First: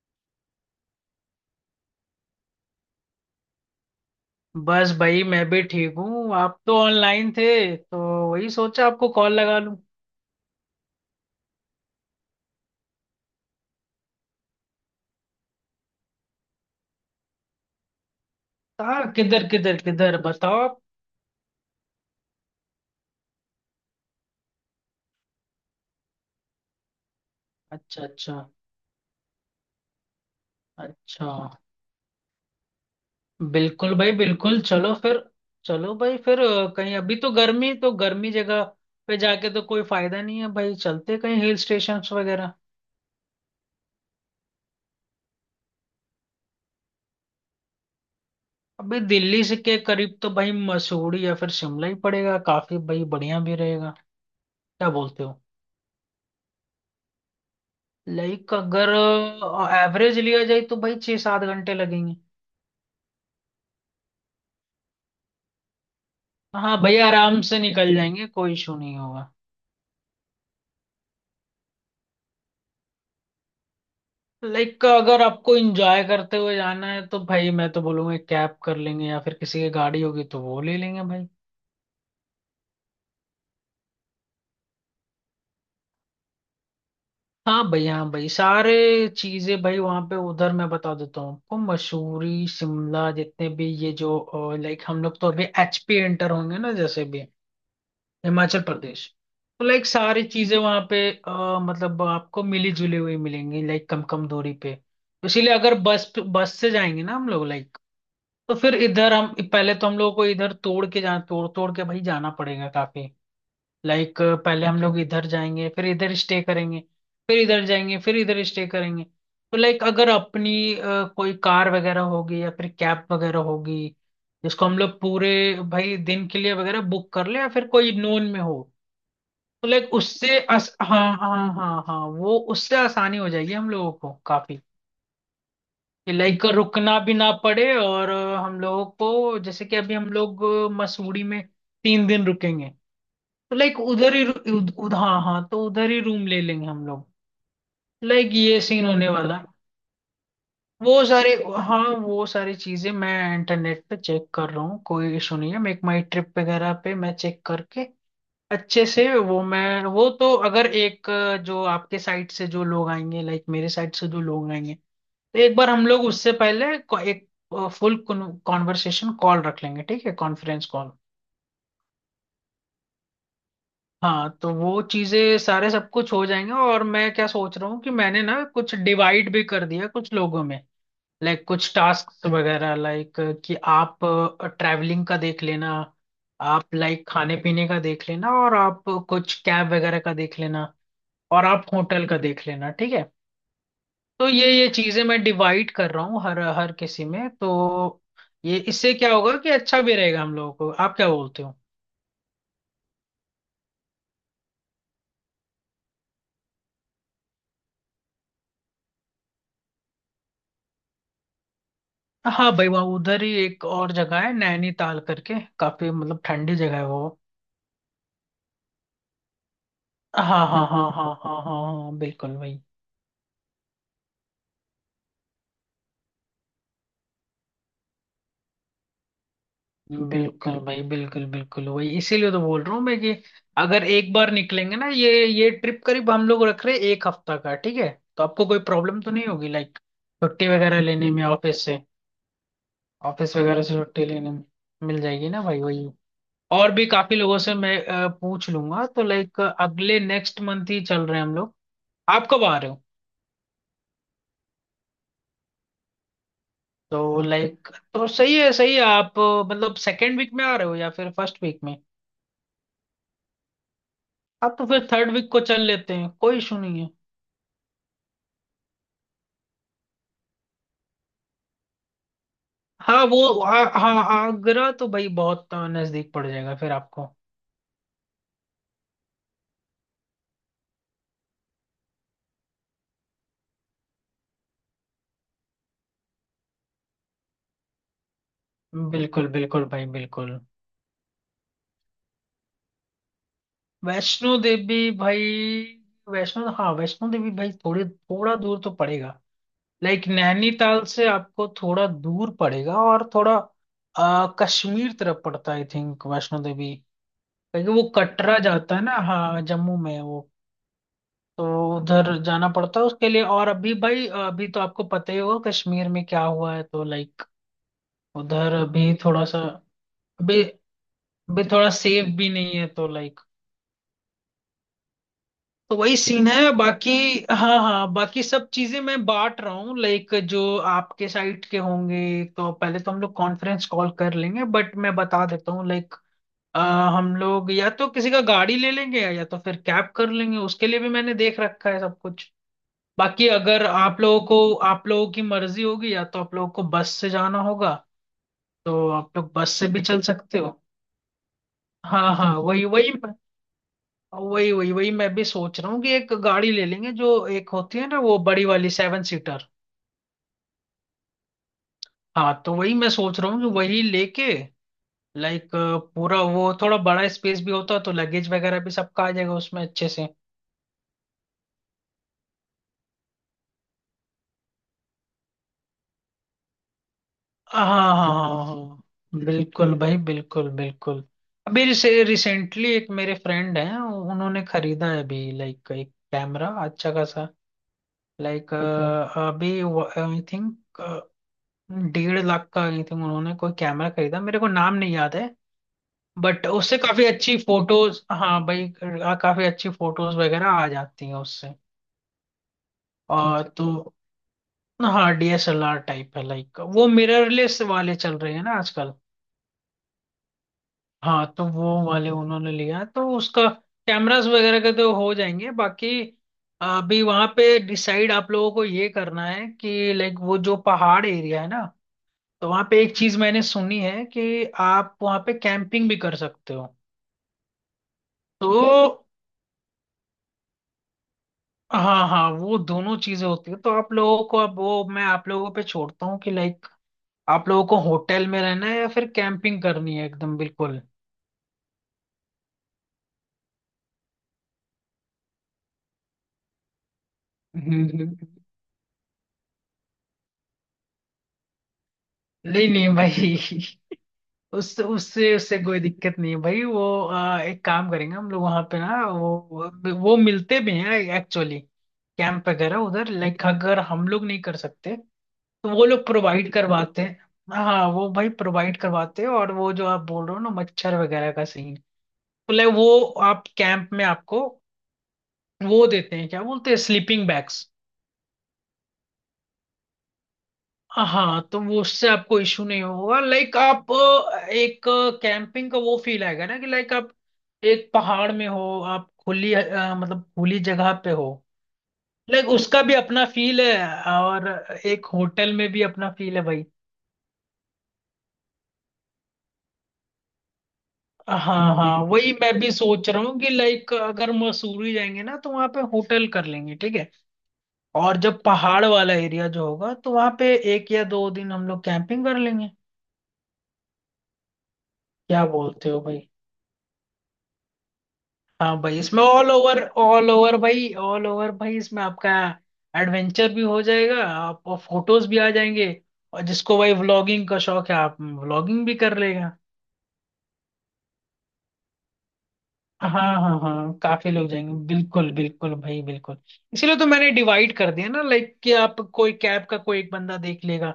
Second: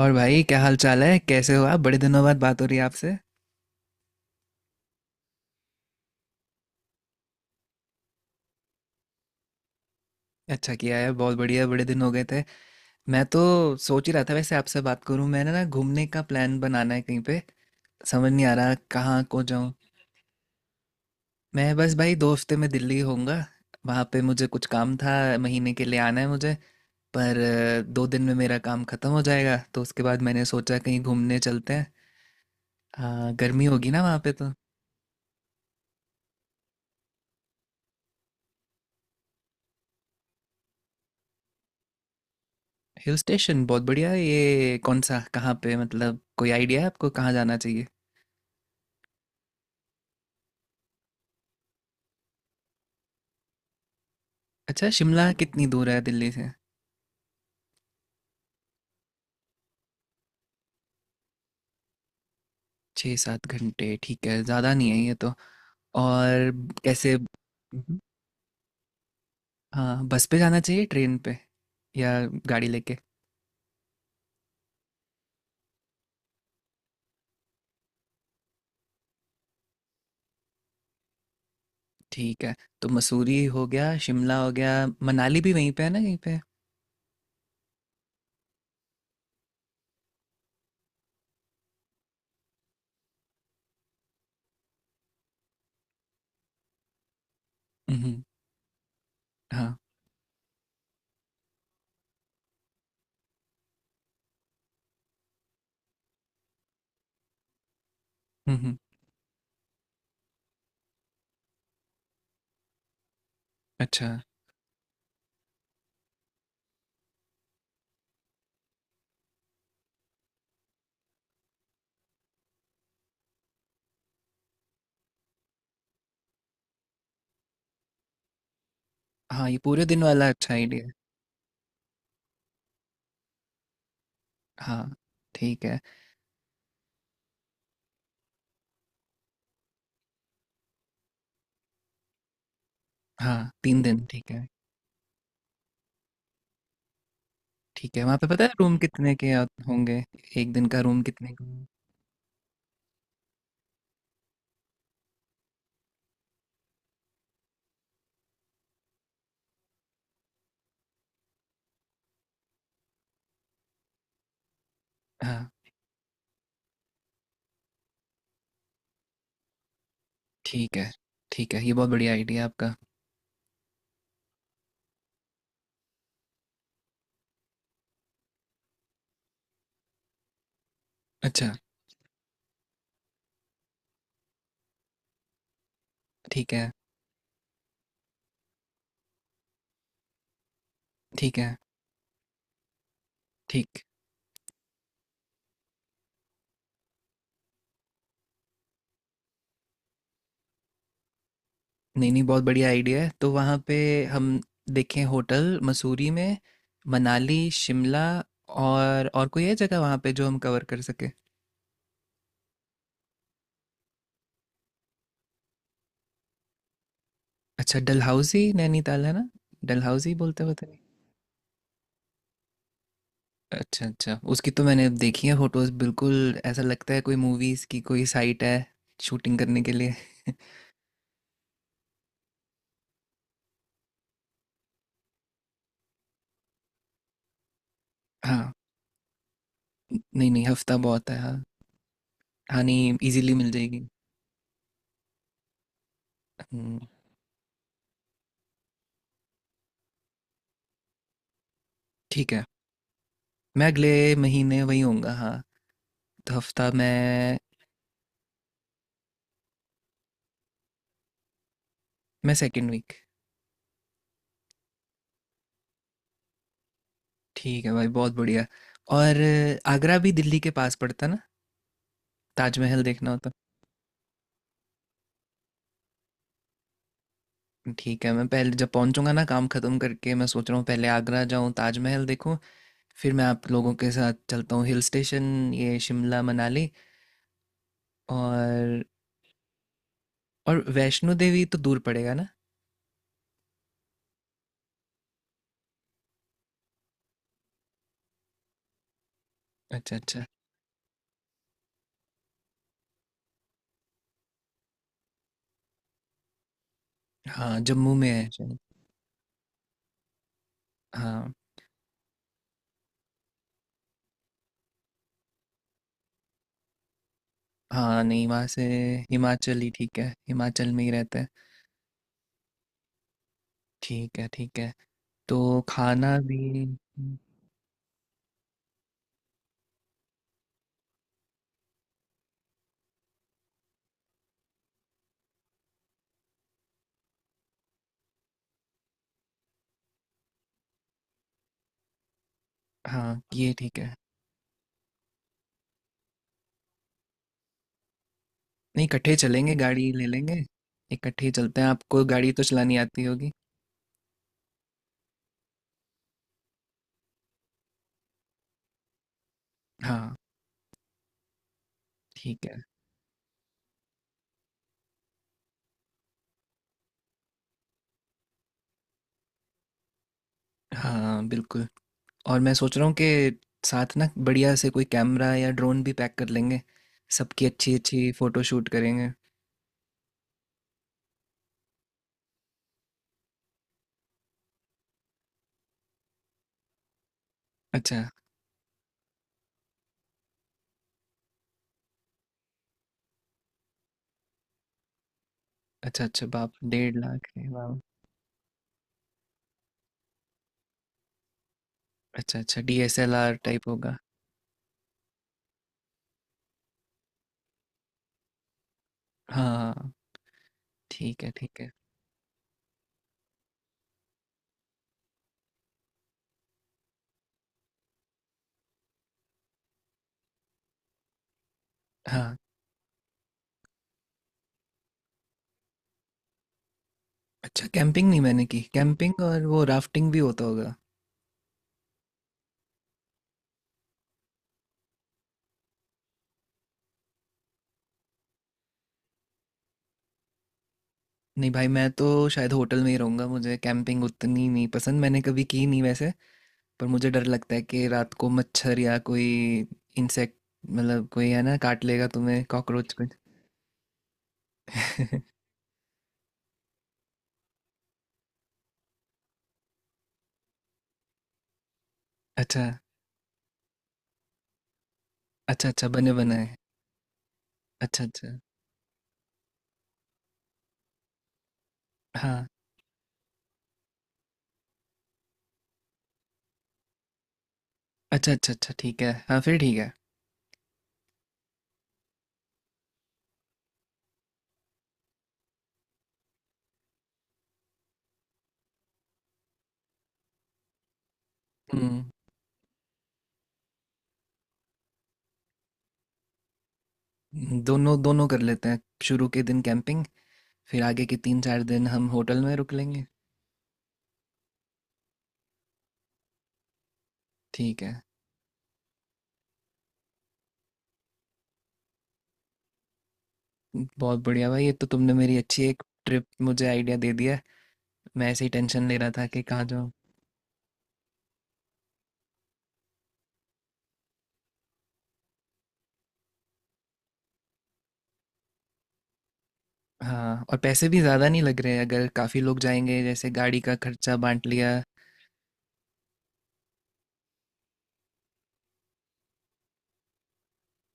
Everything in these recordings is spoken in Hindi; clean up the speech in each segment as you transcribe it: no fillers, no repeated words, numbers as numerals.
और भाई, क्या हाल चाल है? कैसे हो आप? बड़े दिनों बाद बात हो रही है आपसे। बस भाई मैं भी ठीक हूँ। आप तो ऑनलाइन थे तो वही सोचा आपको कॉल लगा लूँ। अच्छा किया है, बहुत बढ़िया, बड़े दिन हो गए थे। मैं तो सोच ही रहा था वैसे आपसे बात करूं। मैंने ना घूमने का प्लान बनाना है कहीं पे, समझ नहीं आ रहा कहाँ कहाँ को किधर जाऊं। किधर किधर बताओ आप। मैं बस भाई 2 हफ्ते में दिल्ली होऊंगा। वहाँ पे मुझे कुछ काम था, महीने के लिए आना है मुझे। पर अच्छा 2 दिन में अच्छा। मेरा काम खत्म हो जाएगा, तो उसके बाद मैंने सोचा कहीं अच्छा घूमने चलते हैं। हाँ, गर्मी होगी बिल्कुल ना भाई वहाँ पे तो। बिल्कुल, चलो फिर। चलो भाई फिर कहीं अभी तो गर्मी, तो गर्मी जगह पे जाके तो कोई फायदा नहीं है भाई। चलते कहीं हिल स्टेशन वगैरह। हिल स्टेशन बहुत बढ़िया है। ये कौन सा, कहाँ पे, मतलब कोई आइडिया है आपको कहाँ जाना चाहिए? अभी दिल्ली से के करीब तो भाई मसूरी या फिर शिमला ही पड़ेगा, काफी भाई बढ़िया भी रहेगा। अच्छा, क्या बोलते शिमला हो? कितनी दूर है दिल्ली से? लाइक अगर एवरेज लिया जाए तो भाई 6-7 घंटे लगेंगे। 6-7 घंटे ठीक है, ज़्यादा नहीं है ये तो। और हाँ भैया कैसे? आराम से निकल मम्म। जाएंगे, कोई इशू नहीं होगा। हाँ, बस पे जाना चाहिए, ट्रेन पे, या गाड़ी लेके। लाइक अगर आपको एंजॉय करते हुए जाना है तो भाई मैं तो बोलूंगा कैब कर लेंगे, या फिर किसी की गाड़ी होगी तो वो ले लेंगे भाई। ठीक है। तो मसूरी हो गया, शिमला हो गया। मनाली भी वहीं पे है ना कहीं पे? हाँ भाई, हाँ भाई, सारे चीजें भाई वहाँ पे उधर, मैं बता देता हूँ आपको। मसूरी शिमला जितने भी ये जो लाइक हम लोग तो अभी एचपी एंटर होंगे ना, जैसे भी हम्म। हिमाचल प्रदेश। तो हाँ। लाइक सारी चीजें वहाँ पे मतलब आपको मिली जुली हुई मिलेंगी लाइक, कम कम दूरी पे। इसीलिए अगर बस बस से जाएंगे ना हम लोग, लाइक तो फिर हम्म। इधर हम पहले, तो हम लोगों को इधर तोड़ के जाना, तोड़ तोड़ के भाई जाना पड़ेगा काफी। अच्छा। लाइक पहले हम लोग इधर जाएंगे फिर इधर स्टे करेंगे, फिर इधर जाएंगे फिर इधर स्टे करेंगे। तो लाइक अगर अपनी कोई कार वगैरह होगी या फिर कैब वगैरह होगी, जिसको हम लोग पूरे भाई दिन के लिए वगैरह बुक कर ले, या फिर कोई नोन में हो। हाँ, ये तो पूरे लाइक दिन वाला अच्छा आइडिया है। हाँ हाँ हाँ हाँ, वो उससे आसानी हो जाएगी हम लोगों को काफी। हाँ। ठीक है। लाइक रुकना भी ना पड़े और हम लोगों को जैसे कि अभी हम लोग मसूरी में 3 दिन रुकेंगे। हाँ, तो लाइक 3 दिन उधर ही ठीक है। हाँ हाँ, तो उधर ही रूम ले लेंगे हम लोग। ठीक है, वहाँ पे लाइक पता है ये रूम सीन होने कितने के वाला है। होंगे? एक दिन का रूम वो कितने सारे, का होगा? हाँ वो सारी चीजें मैं इंटरनेट पे चेक कर रहा हूँ, कोई इशू नहीं है। मेक माई ट्रिप वगैरह पे मैं चेक करके अच्छे से वो, मैं वो तो अगर एक जो आपके साइड से जो लोग आएंगे, लाइक मेरे साइड से जो लोग आएंगे, तो हाँ। एक बार हम लोग उससे पहले एक फुल कॉन्वर्सेशन कॉल रख लेंगे ठीक है, कॉन्फ्रेंस ठीक है, कॉल। ठीक है, ये बहुत बढ़िया आइडिया आपका। हाँ तो वो चीजें सारे सब कुछ हो जाएंगे। और मैं क्या सोच रहा हूँ कि मैंने ना कुछ डिवाइड भी कर दिया कुछ लोगों में, लाइक अच्छा। कुछ टास्क वगैरह, लाइक कि आप ट्रैवलिंग का देख लेना, ठीक है। आप लाइक खाने पीने का देख लेना, और आप कुछ कैब वगैरह का देख लेना, ठीक और है। आप होटल का देख लेना, ठीक है। ठीक। तो ये चीजें मैं डिवाइड कर रहा हूँ हर हर किसी में, तो ये इससे क्या होगा कि अच्छा भी रहेगा हम लोगों को। आप क्या बोलते हो? नहीं, नहीं, बहुत बढ़िया आइडिया है। तो वहाँ पे हम देखें होटल मसूरी में, मनाली, शिमला और कोई है जगह वहाँ पे जो हम कवर कर सकें? हाँ भाई वहाँ उधर ही एक और जगह है नैनीताल करके, काफी मतलब ठंडी जगह है वो। अच्छा, डलहौज़ी नैनीताल है ना? डलहौज़ी बोलते हाँ हैं, पता हाँ नहीं। हाँ हाँ हाँ हाँ हाँ, बिल्कुल भाई। अच्छा, अच्छा। उसकी तो मैंने देखी है फ़ोटोज़, बिल्कुल ऐसा लगता है कोई मूवीज़ की कोई साइट है शूटिंग करने के लिए। बिल्कुल भाई बिल्कुल बिल्कुल वही, इसीलिए तो बोल रहा हूँ मैं कि अगर एक बार निकलेंगे ना, ये ट्रिप करीब हम लोग रख रहे हैं एक हफ्ता का, ठीक है? तो आपको हाँ। कोई प्रॉब्लम तो नहीं होगी लाइक न नहीं, नहीं, छुट्टी हफ़्ता वगैरह बहुत लेने है, में हाँ। ऑफिस से, हाँ, नहीं, ईज़िली ऑफिस मिल वगैरह से जाएगी। छुट्टी लेने में मिल जाएगी ना भाई, वही। और हुँ, भी काफी लोगों से मैं पूछ लूंगा, तो लाइक अगले नेक्स्ट मंथ ही चल रहे हैं हम लोग। आप ठीक है। कब आ रहे हो? मैं अगले महीने वहीं होऊँगा, हाँ। तो हफ्ता तो में लाइक तो सही है, सही है। आप मतलब सेकेंड वीक में आ रहे हो या फिर फर्स्ट वीक में? मैं सेकंड वीक। आप तो फिर थर्ड वीक को चल लेते हैं, कोई इशू नहीं है। ठीक है भाई, बहुत बढ़िया। और आगरा भी दिल्ली के पास पड़ता ना, ताजमहल हाँ देखना होता। वो, हाँ हाँ आगरा तो भाई बहुत नजदीक पड़ जाएगा फिर आपको। ठीक है, मैं पहले जब पहुंचूंगा ना काम खत्म करके, मैं सोच रहा हूँ पहले आगरा जाऊँ, ताजमहल देखूँ, फिर मैं आप लोगों के साथ चलता हूँ हिल स्टेशन, ये शिमला मनाली। और बिल्कुल बिल्कुल भाई, बिल्कुल। और वैष्णो देवी तो दूर पड़ेगा ना? वैष्णो देवी भाई, वैष्णो हाँ वैष्णो देवी भाई थोड़ी थोड़ा दूर तो पड़ेगा। अच्छा, लाइक अच्छा। नैनीताल से आपको थोड़ा दूर पड़ेगा और थोड़ा कश्मीर तरफ पड़ता है आई थिंक, वैष्णो देवी। हाँ, क्योंकि वो जम्मू में है कटरा शायद। जाता है ना, हाँ जम्मू में है वो। हाँ। तो उधर जाना पड़ता है उसके लिए। और अभी भाई, अभी तो आपको पता ही होगा कश्मीर में क्या हुआ है, तो लाइक हाँ, नहीं, वहाँ उधर से अभी थोड़ा सा, हिमाचल ही ठीक है, अभी हिमाचल में ही रहते हैं। अभी थोड़ा सेफ भी नहीं है तो लाइक, ठीक है, ठीक है। तो तो वही खाना सीन भी। है बाकी। हाँ हाँ, बाकी सब चीजें मैं बांट रहा हूँ लाइक, जो आपके साइट के होंगे, तो पहले तो हम लोग कॉन्फ्रेंस कॉल कर लेंगे। बट मैं बता देता हूँ लाइक हम लोग या तो किसी का गाड़ी ले लेंगे, या तो फिर कैब कर लेंगे, उसके लिए भी मैंने देख रखा है सब कुछ। हाँ, बाकी ये अगर ठीक है। आप लोगों को, आप लोगों की मर्जी होगी, या तो आप लोगों को बस से जाना होगा नहीं, तो इकट्ठे ही आप लोग बस चलेंगे, से भी गाड़ी चल ले सकते लेंगे। हो। इकट्ठे ही चलते हैं, आपको हाँ गाड़ी हाँ तो वही चलानी वही आती होगी। वही वही वही मैं भी सोच रहा हूँ कि एक गाड़ी ले लेंगे जो एक होती है ना, वो बड़ी वाली 7 सीटर। हाँ। हाँ ठीक तो है। वही मैं सोच रहा हूँ कि वही लेके, लाइक पूरा वो थोड़ा बड़ा स्पेस भी होता तो लगेज वगैरह भी सबका आ जाएगा उसमें अच्छे से। हाँ, बिल्कुल। और मैं सोच रहा हूँ कि साथ ना बढ़िया से कोई कैमरा या ड्रोन भी पैक कर लेंगे, सबकी हाँ अच्छी हाँ अच्छी फोटो हाँ शूट करेंगे। हाँ बिल्कुल भाई बिल्कुल बिल्कुल। अभी रिसेंटली एक मेरे फ्रेंड हैं उन्होंने खरीदा है अभी, लाइक एक कैमरा अच्छा खासा, अच्छा। लाइक अच्छा अभी आई थिंक 1.5 लाख का। आई थिंक उन्होंने कोई कैमरा खरीदा, मेरे को नाम नहीं याद है। अच्छा अच्छा बट बाप, उससे डेढ़ काफी लाख अच्छी है, वाह। फोटोज, हाँ भाई, काफी अच्छी फोटोज वगैरह आ जाती हैं उससे। अच्छा, अच्छा, डीएसएलआर और तो टाइप होगा। हाँ डीएसएलआर टाइप है, लाइक वो मिररलेस वाले चल रहे हैं ना आजकल। हाँ। ठीक हाँ है, तो ठीक वो है। वाले उन्होंने लिया, तो उसका कैमरास वगैरह के तो हो जाएंगे बाकी। अभी वहां पे डिसाइड आप लोगों को ये करना है कि लाइक वो जो पहाड़ एरिया है ना, हाँ। तो वहां पे एक चीज मैंने सुनी है कि आप वहां पे कैंपिंग भी कर सकते हो। अच्छा, कैंपिंग नहीं मैंने की, तो कैंपिंग और वो राफ्टिंग भी होता होगा। हाँ हाँ, वो दोनों चीजें होती है, तो आप लोगों को, अब वो मैं आप लोगों पे छोड़ता हूँ कि लाइक आप लोगों को होटल में रहना है या फिर कैंपिंग करनी है, एकदम बिल्कुल। नहीं भाई, मैं तो शायद होटल में ही रहूंगा, मुझे कैंपिंग उतनी नहीं पसंद, मैंने कभी की नहीं वैसे। पर मुझे डर लगता है कि नहीं रात को मच्छर या कोई इंसेक्ट, मतलब कोई है ना काट लेगा तुम्हें, नहीं कॉकरोच कुछ। भाई, उससे उससे उससे कोई दिक्कत नहीं है भाई। वो एक काम करेंगे हम लोग वहां पे ना, वो मिलते भी हैं एक्चुअली, कैंप अच्छा। वगैरह उधर, लाइक अगर हम लोग नहीं कर सकते अच्छा, तो वो अच्छा, लोग बने बनाए। प्रोवाइड करवाते हैं। हाँ अच्छा, वो अच्छा। भाई प्रोवाइड करवाते हैं, और वो जो आप बोल रहे हो ना मच्छर वगैरह का सीन, हाँ। तो like वो आप कैंप में आपको वो देते हैं, क्या बोलते हैं, स्लीपिंग बैग्स। अच्छा, अच्छा, अच्छा, ठीक है, हाँ, फिर ठीक है। हाँ तो वो, उससे आपको इशू नहीं होगा लाइक, आप एक कैंपिंग का वो फील आएगा ना कि लाइक आप एक पहाड़ में हो, आप खुली मतलब खुली जगह पे हो। हम्म। लाइक उसका भी अपना फील है, और एक होटल में भी अपना फील है भाई। दोनों दोनों कर लेते हैं, शुरू के दिन कैंपिंग, फिर आगे के तीन चार हाँ दिन हाँ हम वही होटल मैं में भी रुक लेंगे। सोच रहा हूँ कि लाइक अगर मसूरी जाएंगे ना तो वहां पे होटल कर लेंगे, ठीक है। ठीक है। और जब पहाड़ वाला एरिया जो होगा तो वहां पे 1 या 2 दिन हम लोग कैंपिंग कर लेंगे। बहुत बढ़िया भाई, ये तो तुमने मेरी क्या अच्छी एक बोलते हो भाई! ट्रिप मुझे आइडिया दे दिया है। मैं ऐसे ही हाँ टेंशन ले भाई रहा इसमें था कि ऑल कहाँ ओवर, जाऊँ। ऑल ओवर भाई, ऑल ओवर भाई इसमें आपका एडवेंचर भी हो जाएगा, आप और फोटोज भी आ जाएंगे। और जिसको भाई व्लॉगिंग का शौक है, आप व्लॉगिंग भी कर लेगा। हाँ, और पैसे भी ज़्यादा नहीं लग रहे अगर काफ़ी लोग जाएंगे, हाँ जैसे हाँ गाड़ी का हाँ, खर्चा काफी बांट लोग लिया। जाएंगे, बिल्कुल बिल्कुल भाई बिल्कुल। इसीलिए तो मैंने डिवाइड कर दिया ना लाइक, कि आप कोई कैब का कोई एक बंदा देख लेगा,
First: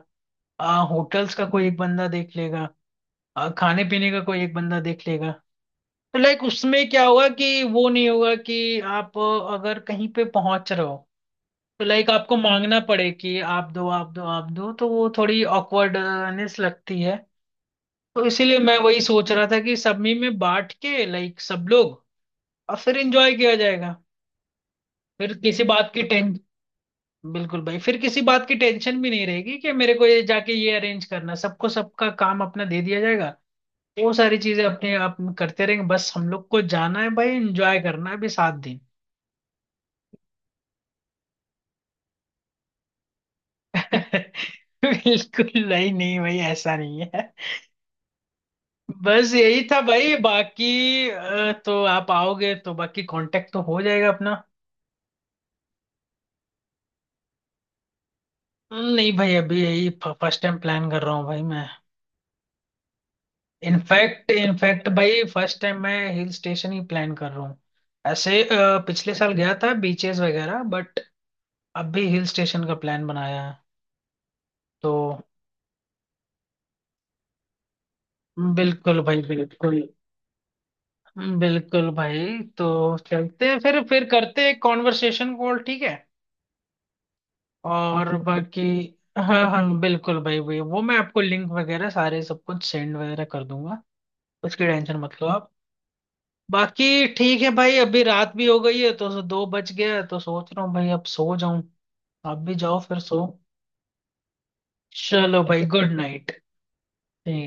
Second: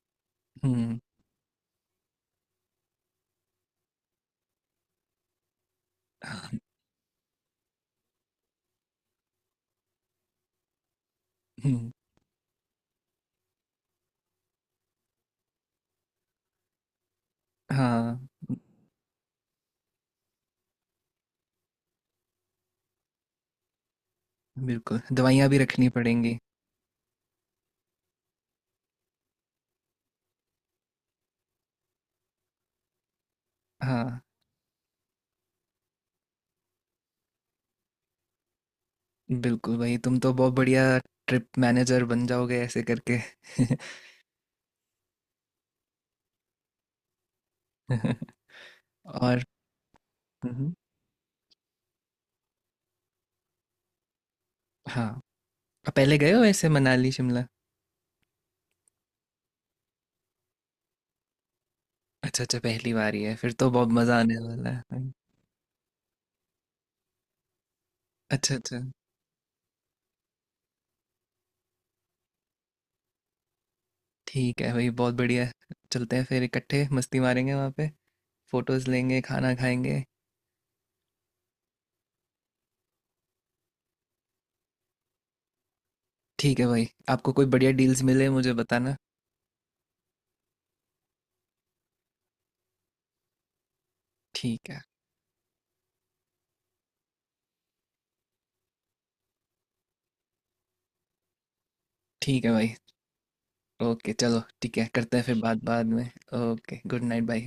हम्म। होटल्स का कोई एक बंदा देख लेगा, खाने पीने का कोई एक बंदा देख लेगा। तो लाइक उसमें क्या होगा कि वो नहीं होगा कि आप अगर कहीं पे पहुंच रहे हो तो हम्म, लाइक आपको मांगना पड़े कि आप दो, आप दो, आप दो, तो वो थोड़ी ऑकवर्डनेस लगती है। तो हाँ, इसीलिए मैं वही सोच रहा था कि सब में बांट के लाइक सब लोग, और फिर एंजॉय किया जाएगा। बिल्कुल, फिर दवाइयाँ भी किसी रखनी बात की टें पड़ेंगी। बिल्कुल भाई, फिर किसी बात की टेंशन भी नहीं रहेगी कि मेरे को ये जाके ये अरेंज करना है। सबको सबका काम अपना दे दिया जाएगा। वो हाँ। सारी चीजें अपने आप करते रहेंगे, बस हम लोग को जाना है भाई, एंजॉय करना है अभी 7 दिन। बिल्कुल भाई, तुम तो बहुत बढ़िया ट्रिप मैनेजर बन जाओगे ऐसे करके। बिल्कुल नहीं नहीं भाई, ऐसा नहीं है। बस और यही था भाई, हम्म, बाकी तो आप आओगे तो बाकी कांटेक्ट तो हो जाएगा अपना। हाँ। अब पहले गए हो ऐसे मनाली शिमला? नहीं भाई, अभी यही फर्स्ट टाइम प्लान कर रहा हूँ भाई मैं। अच्छा, अच्छा, पहली बार ही है, फिर तो बहुत मज़ा इनफैक्ट आने वाला इनफैक्ट है। भाई फर्स्ट टाइम मैं हिल स्टेशन ही प्लान कर रहा हूँ। ऐसे अच्छा, अच्छा, पिछले साल गया था बीचेस वगैरह बट अभी हिल स्टेशन का प्लान बनाया है ठीक है भाई, तो। बहुत बढ़िया। चलते हैं फिर इकट्ठे, मस्ती मारेंगे वहाँ पे, फोटोज बिल्कुल लेंगे, भाई खाना बिल्कुल, खाएंगे। बिल्कुल भाई, तो चलते हैं फिर, करते हैं कॉन्वर्सेशन कॉल, ठीक है। ठीक है भाई, आपको कोई बढ़िया डील्स और मिले मुझे बाकी, बताना। हाँ हाँ बिल्कुल भाई, भाई वो मैं आपको लिंक वगैरह सारे सब कुछ सेंड वगैरह कर दूंगा, उसकी ठीक है। टेंशन मत लो आप। बाकी ठीक है भाई, अभी रात भी हो गई है, तो 2 बज गया है, तो सोच रहा हूँ भाई अब सो जाऊं। आप ठीक है भी भाई। जाओ फिर सो। ओके, चलो, ठीक है, करते हैं फिर चलो बात भाई, बाद गुड में। नाइट। ओके, गुड नाइट भाई।